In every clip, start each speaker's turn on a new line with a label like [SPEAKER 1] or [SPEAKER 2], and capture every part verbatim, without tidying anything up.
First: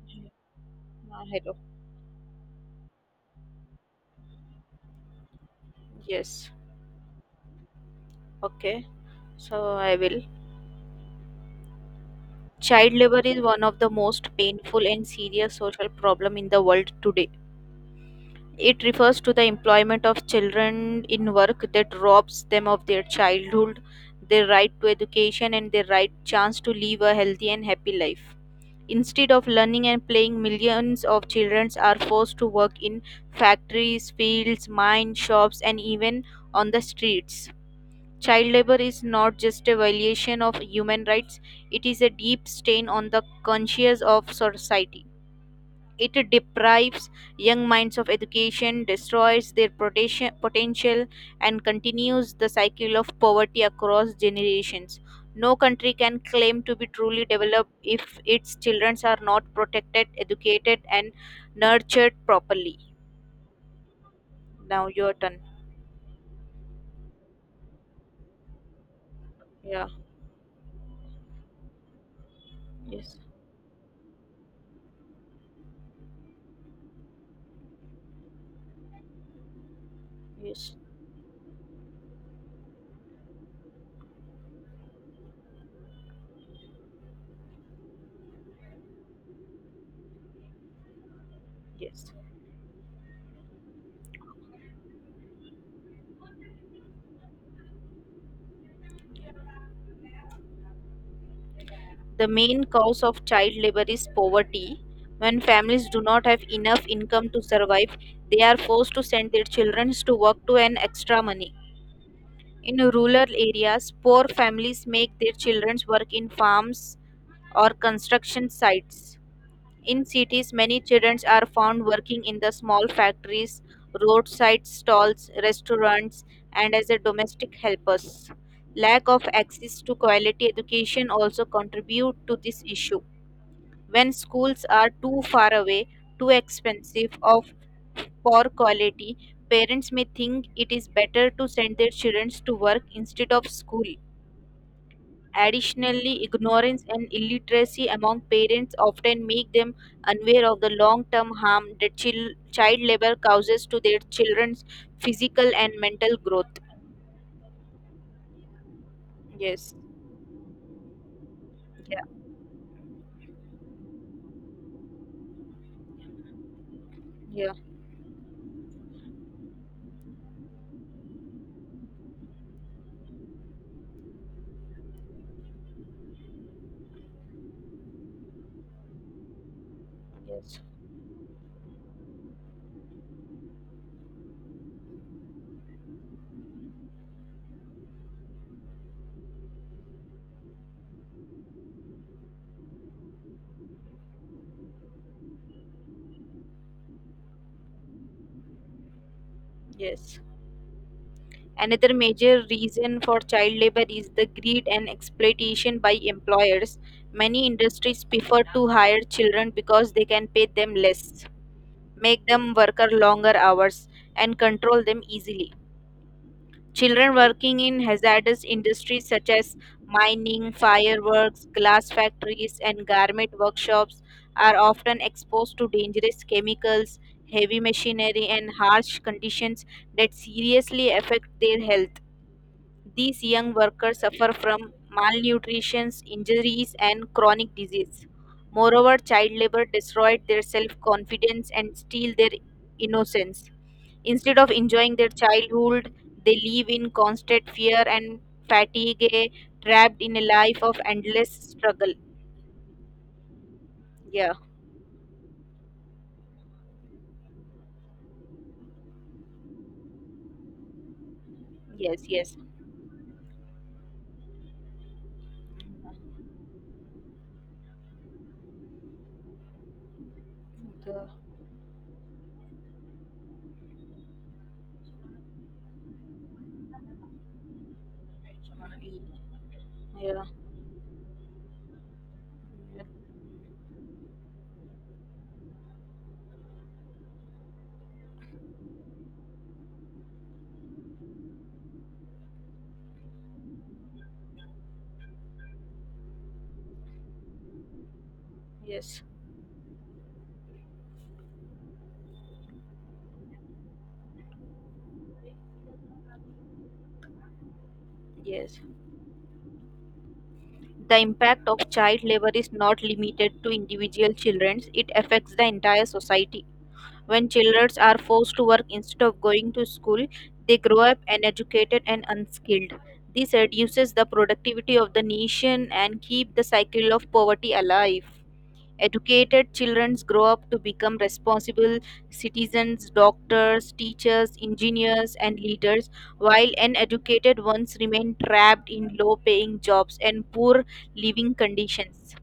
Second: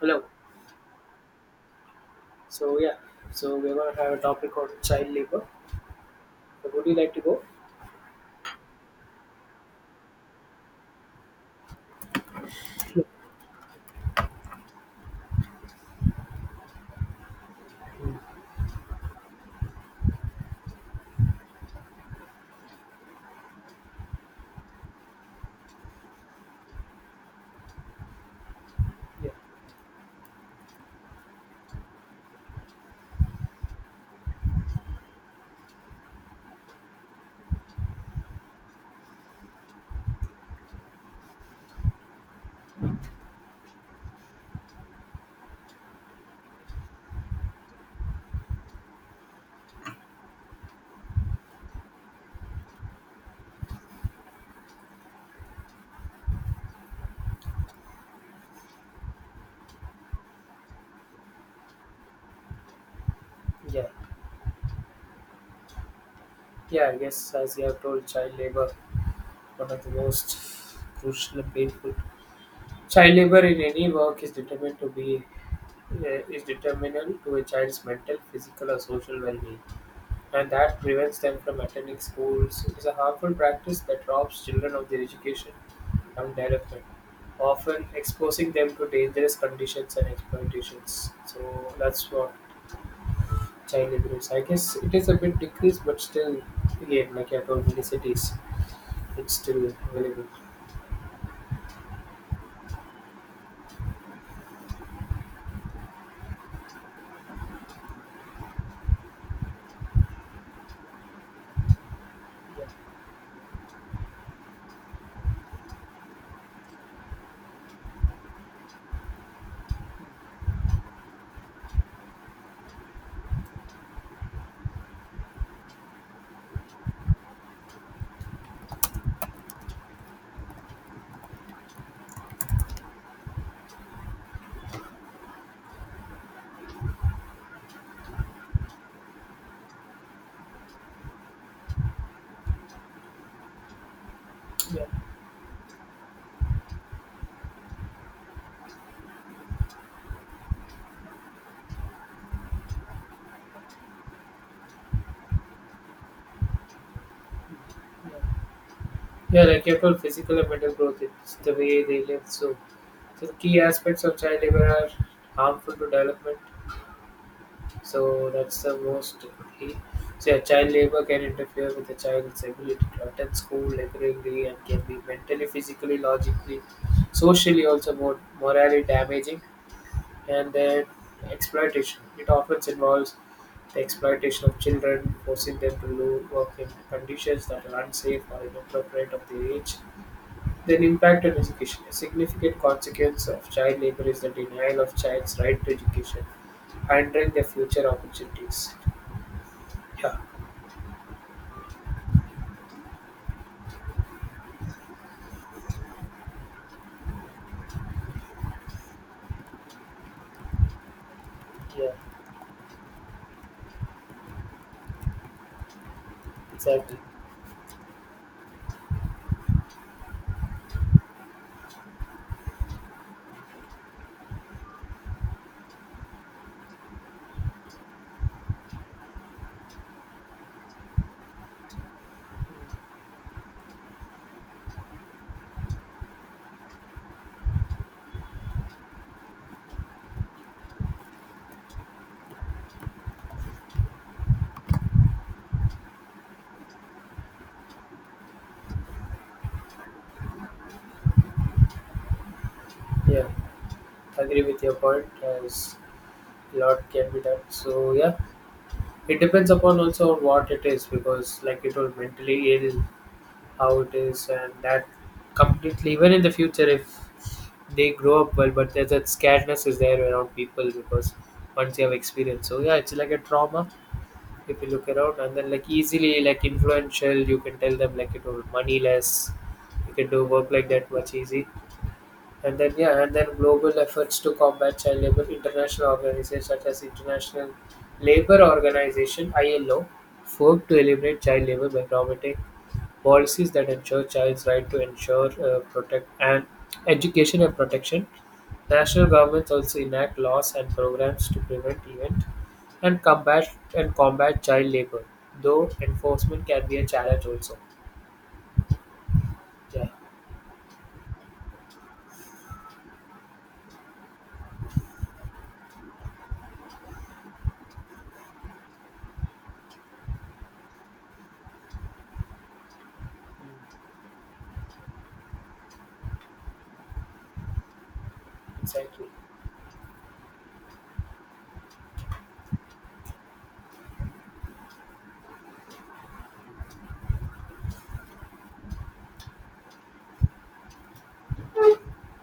[SPEAKER 1] Hello.
[SPEAKER 2] Uh, hello.
[SPEAKER 1] So yeah, so we're gonna have a topic on child labor.
[SPEAKER 2] Yes.
[SPEAKER 1] So would you like to go?
[SPEAKER 2] Okay. So I will. Child labor is one of the most painful and serious social problem in the world today. It refers to the employment of children in work that robs them of their childhood, their right to education and their right chance to live a healthy and happy life.
[SPEAKER 1] Yeah,
[SPEAKER 2] Instead of learning and playing, millions of children are forced to work in factories, fields, mines, shops and even on the streets. Child labor is not just a violation of human rights, it is a deep stain on the conscience of society. It deprives young minds of education, destroys their protection- potential, and continues the cycle of poverty across generations. No country can claim to be truly developed if its children are not protected, educated, and nurtured properly.
[SPEAKER 1] yeah,
[SPEAKER 2] Now, your turn.
[SPEAKER 1] yeah. I guess as you have told, child labor one of
[SPEAKER 2] Yeah,
[SPEAKER 1] the most crucial and painful. Child
[SPEAKER 2] yes,
[SPEAKER 1] labor in any work is determined to be, uh, is determinal to a child's mental, physical, or social well-being, and
[SPEAKER 2] yes,
[SPEAKER 1] that prevents them from attending schools. It is a harmful practice that robs children of their education and development, often exposing them to dangerous conditions and exploitations. So that's
[SPEAKER 2] yes.
[SPEAKER 1] what child labor is. I guess it is a bit decreased, but still, again, like I told, many cities, it's still available.
[SPEAKER 2] The main cause of child labor is poverty. When families do not have enough income to survive, they are forced to send their children to work to earn extra money. In rural areas, poor families make their children work in farms or construction sites. In cities, many children are found working in the small factories, roadside stalls, restaurants, and as a domestic helpers. Lack of access to quality education also contribute to this issue when schools are too far away, too expensive, of poor quality, parents may think it is better to send their children to work instead of school.
[SPEAKER 1] Yeah,
[SPEAKER 2] Additionally, ignorance and illiteracy among parents often make them unaware of the long term harm that chil- child labor causes to their children's physical and mental growth.
[SPEAKER 1] yeah, yeah. Like
[SPEAKER 2] Yes.
[SPEAKER 1] I told, physical and mental growth. It's the way
[SPEAKER 2] Yeah.
[SPEAKER 1] they live. So, so the key aspects of child labor are harmful to development.
[SPEAKER 2] Yeah.
[SPEAKER 1] So that's the most. he- So yeah, child labor can interfere with the child's ability to attend school regularly and can be mentally, physically, logically, socially also more morally damaging. And
[SPEAKER 2] Yes.
[SPEAKER 1] then exploitation. It often involves the exploitation of children, forcing them to lo- work in conditions that are unsafe or inappropriate of their age. Their impact on education: a significant consequence of child labor is the denial of child's right to education, hindering their future opportunities. Yeah.
[SPEAKER 2] Yes. Another major reason for child labor is the greed and exploitation by employers. Many industries prefer to hire children because they can pay them less,
[SPEAKER 1] Yeah,
[SPEAKER 2] make them work longer hours, and control them easily.
[SPEAKER 1] exactly.
[SPEAKER 2] Children working in hazardous industries such as mining, fireworks, glass factories, and garment workshops are often exposed to dangerous chemicals, heavy machinery, and harsh conditions that seriously affect their health. These young workers suffer from malnutrition, injuries, and chronic disease. Moreover, child labor destroyed their self confidence and steal their innocence. Instead of enjoying their childhood, they live in constant fear and fatigue, trapped in a life of endless struggle.
[SPEAKER 1] Yeah,
[SPEAKER 2] Yeah,
[SPEAKER 1] agree with your point. As a lot can be done. So yeah, it depends upon also on what it is because, like you told,
[SPEAKER 2] yes, yes.
[SPEAKER 1] mentally ill, how it is, and that completely. Even in the future, if they grow up well, but there's that scaredness is there around people
[SPEAKER 2] The-
[SPEAKER 1] because once you have experience. So yeah, it's like a trauma if you look around and then like easily like influential you can tell them like you know moneyless you can do
[SPEAKER 2] yeah,
[SPEAKER 1] work like that much easy. And then yeah, and then global efforts to combat child labor. International organizations such as International Labor Organization I L O work to eliminate child labor by promoting policies that ensure child's right to ensure, uh, protect and education and protection.
[SPEAKER 2] yes,
[SPEAKER 1] National governments also enact laws and programs to prevent event and combat and combat child labour, though enforcement can be a challenge also.
[SPEAKER 2] yes.
[SPEAKER 1] Yeah,
[SPEAKER 2] The impact of child labor is not limited to individual children, it affects the entire society. When children are forced to work instead of going to school, they grow up uneducated and unskilled. This reduces the productivity of the nation and keep the cycle of poverty alive.
[SPEAKER 1] exactly.
[SPEAKER 2] Educated children grow up to become responsible citizens, doctors, teachers, engineers, and leaders, while uneducated ones remain trapped in low paying jobs and poor living conditions.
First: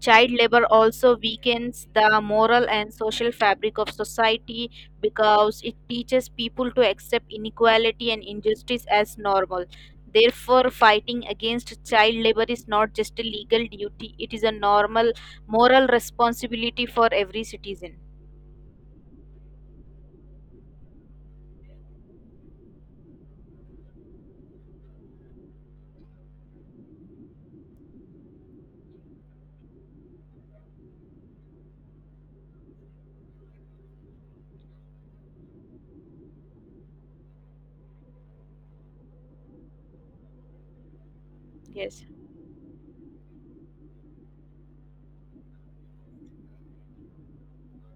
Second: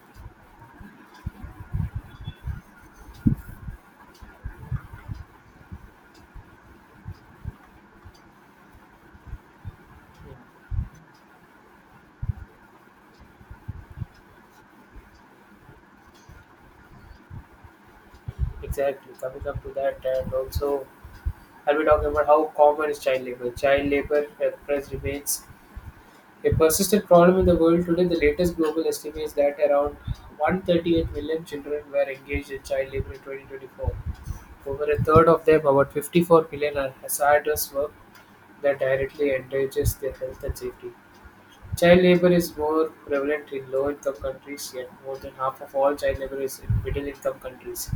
[SPEAKER 2] Child labor also weakens the moral and social fabric of society because it teaches people to accept inequality and injustice as normal.
[SPEAKER 1] Mm,
[SPEAKER 2] Therefore, fighting against child labor is not just a legal duty, it is a normal moral responsibility for every citizen.
[SPEAKER 1] exactly. Coming up to that, and also I'll be talking about how common is child labour. Child labour press remains a persistent problem in the world today. The latest global estimates that around one hundred thirty-eight million children were engaged in child labour in twenty twenty-four. Over a third of them, about fifty-four million, are hazardous work that directly endangers their health and safety. Child
[SPEAKER 2] Yes,
[SPEAKER 1] labour is more prevalent in low-income countries, yet more than half of all child labour is in middle-income countries.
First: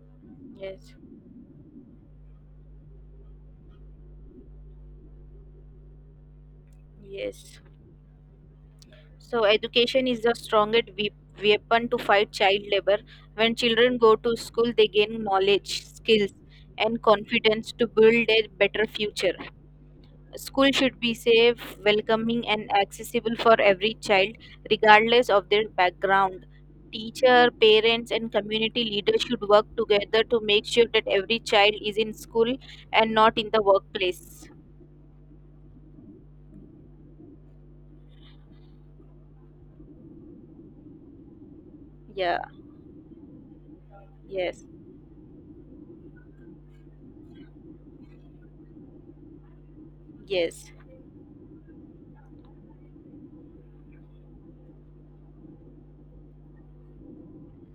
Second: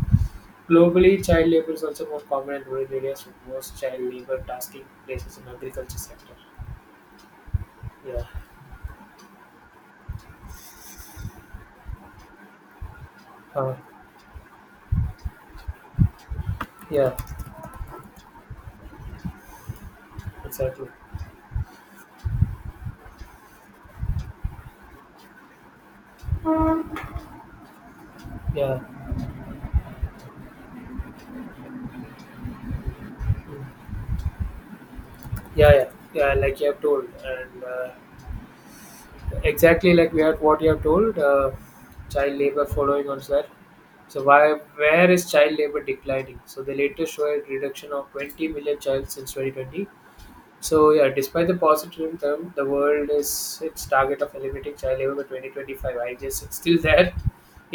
[SPEAKER 2] yes,
[SPEAKER 1] Globally, child labour is also more common in rural areas, with most child labour tasking places in agriculture sector.
[SPEAKER 2] yes.
[SPEAKER 1] Yeah.
[SPEAKER 2] So, education is the strongest we- weapon to fight child labor. When
[SPEAKER 1] Uh,
[SPEAKER 2] children go to school, they gain knowledge, skills, and
[SPEAKER 1] yeah.
[SPEAKER 2] confidence to build a better future. School
[SPEAKER 1] Exactly.
[SPEAKER 2] should be safe, welcoming, and accessible for every child, regardless of their background. Teacher, parents, and
[SPEAKER 1] Yeah.
[SPEAKER 2] community leaders should work together to make sure that every child is in school and not in the
[SPEAKER 1] Mm.
[SPEAKER 2] workplace.
[SPEAKER 1] Yeah, yeah, yeah. Like you have told, and uh, exactly like we had what you have told, uh, child
[SPEAKER 2] Yeah,
[SPEAKER 1] labour following on that. So why
[SPEAKER 2] yes,
[SPEAKER 1] where is child labour declining? So the latest showed a reduction of twenty million child since twenty twenty.
[SPEAKER 2] yes,
[SPEAKER 1] So yeah, despite the positivism, the world is its target of eliminating child labor by twenty twenty-five. I guess it's still there.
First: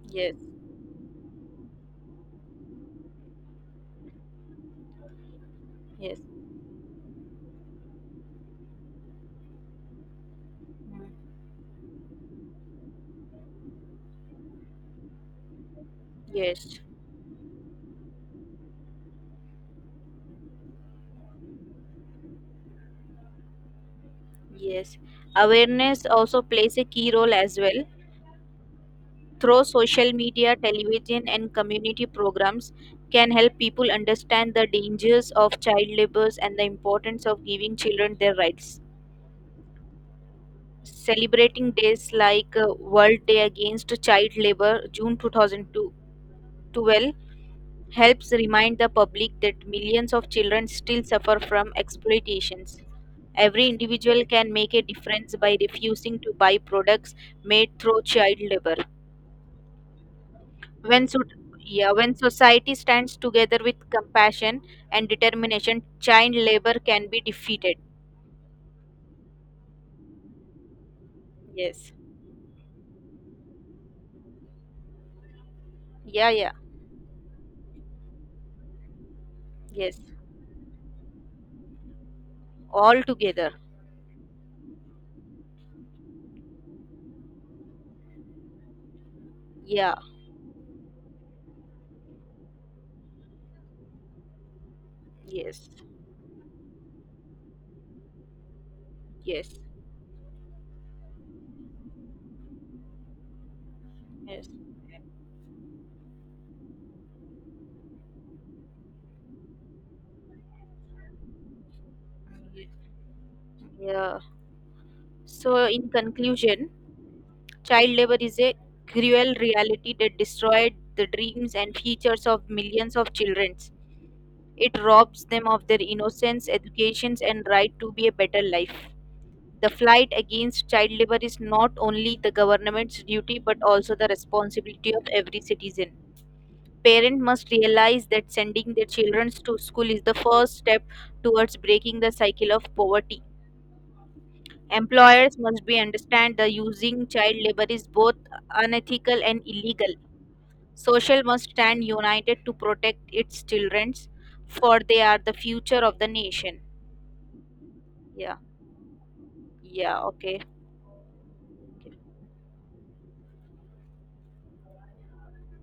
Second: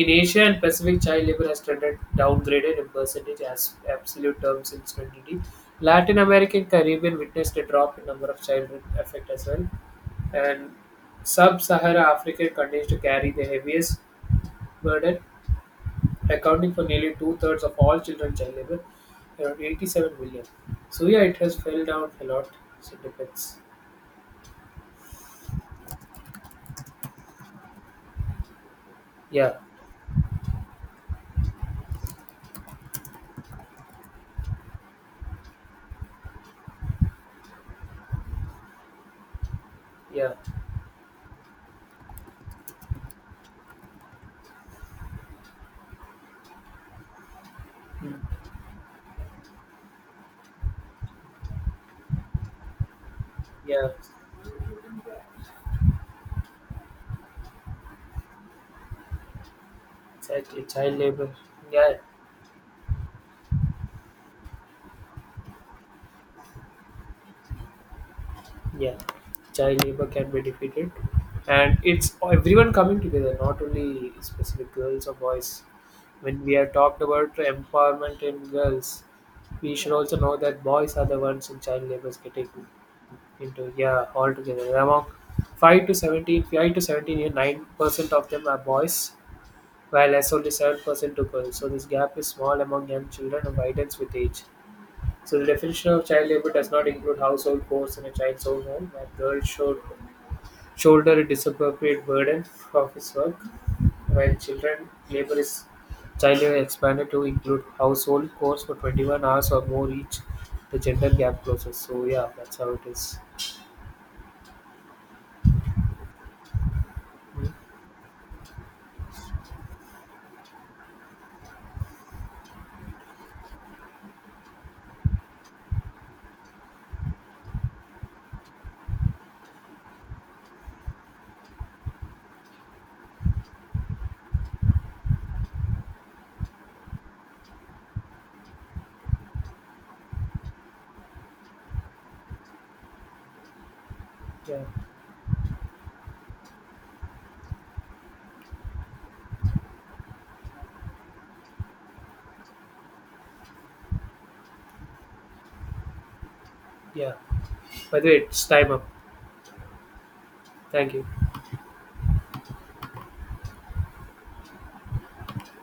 [SPEAKER 1] In
[SPEAKER 2] yes,
[SPEAKER 1] Asia and Pacific, child labor has trended downgraded in percentage as absolute terms in twenty twenty. Latin
[SPEAKER 2] yes,
[SPEAKER 1] America and Caribbean witnessed a drop in number of children affected as well, and
[SPEAKER 2] mm,
[SPEAKER 1] Sub-Saharan Africa continues to carry the heaviest burden, accounting
[SPEAKER 2] yes.
[SPEAKER 1] for nearly two-thirds of all children child labor, around eighty-seven million. So yeah, it has fell down a lot. So it depends.
[SPEAKER 2] Yes, awareness also plays a key role as well.
[SPEAKER 1] Yeah.
[SPEAKER 2] Through social media, television, and community programs, can help people understand the dangers of child labor and the importance of giving children their rights.
[SPEAKER 1] Yeah,
[SPEAKER 2] Celebrating days like uh, World Day Against Child Labor, June twenty twelve, helps
[SPEAKER 1] mm,
[SPEAKER 2] remind the public that millions of children still suffer from exploitations. Every
[SPEAKER 1] yeah,
[SPEAKER 2] individual can make a difference by refusing to buy products made through child labor.
[SPEAKER 1] exactly. Child
[SPEAKER 2] When, so-
[SPEAKER 1] labor.
[SPEAKER 2] yeah,
[SPEAKER 1] Yeah,
[SPEAKER 2] when society stands together with compassion and determination, child labor can be defeated.
[SPEAKER 1] yeah. Child labor can be defeated, and
[SPEAKER 2] Yes.
[SPEAKER 1] it's everyone coming together, not only specific girls or boys.
[SPEAKER 2] Yeah,
[SPEAKER 1] When
[SPEAKER 2] yeah.
[SPEAKER 1] we have talked about empowerment in girls, we should
[SPEAKER 2] Yes.
[SPEAKER 1] also know that boys are the ones in child labor getting
[SPEAKER 2] All together.
[SPEAKER 1] into, yeah, altogether. Among five to seventeen, five to seventeen year nine percent of them are boys,
[SPEAKER 2] Yeah.
[SPEAKER 1] while as only seven percent to girls. So this gap is small among young children and widens with age. So the
[SPEAKER 2] Yes.
[SPEAKER 1] definition of child labor does not include household chores in a child's own home, where girls
[SPEAKER 2] Yes.
[SPEAKER 1] should shoulder a disappropriate burden of his work, while
[SPEAKER 2] Yes.
[SPEAKER 1] children labor is child labor expanded to include household chores for twenty-one hours or more each. The gender gap closes. So yeah, that's how it is.
[SPEAKER 2] Yeah. So, in conclusion,
[SPEAKER 1] Hmm.
[SPEAKER 2] child labor is a cruel reality that destroyed the dreams and futures of millions of children. It robs them of their innocence, educations, and right to be a better life. The fight against child labor is not only the government's duty but also the responsibility of every citizen. Parents must realize that sending their children to school is the first step towards breaking the cycle of poverty.
[SPEAKER 1] Yeah,
[SPEAKER 2] Employers must be understand the using child labor is both unethical and illegal. Social must stand united to protect its children, for they are the future of the nation.
[SPEAKER 1] yeah. By the way,
[SPEAKER 2] Yeah,
[SPEAKER 1] it's time up.
[SPEAKER 2] yeah, okay.
[SPEAKER 1] Thank you.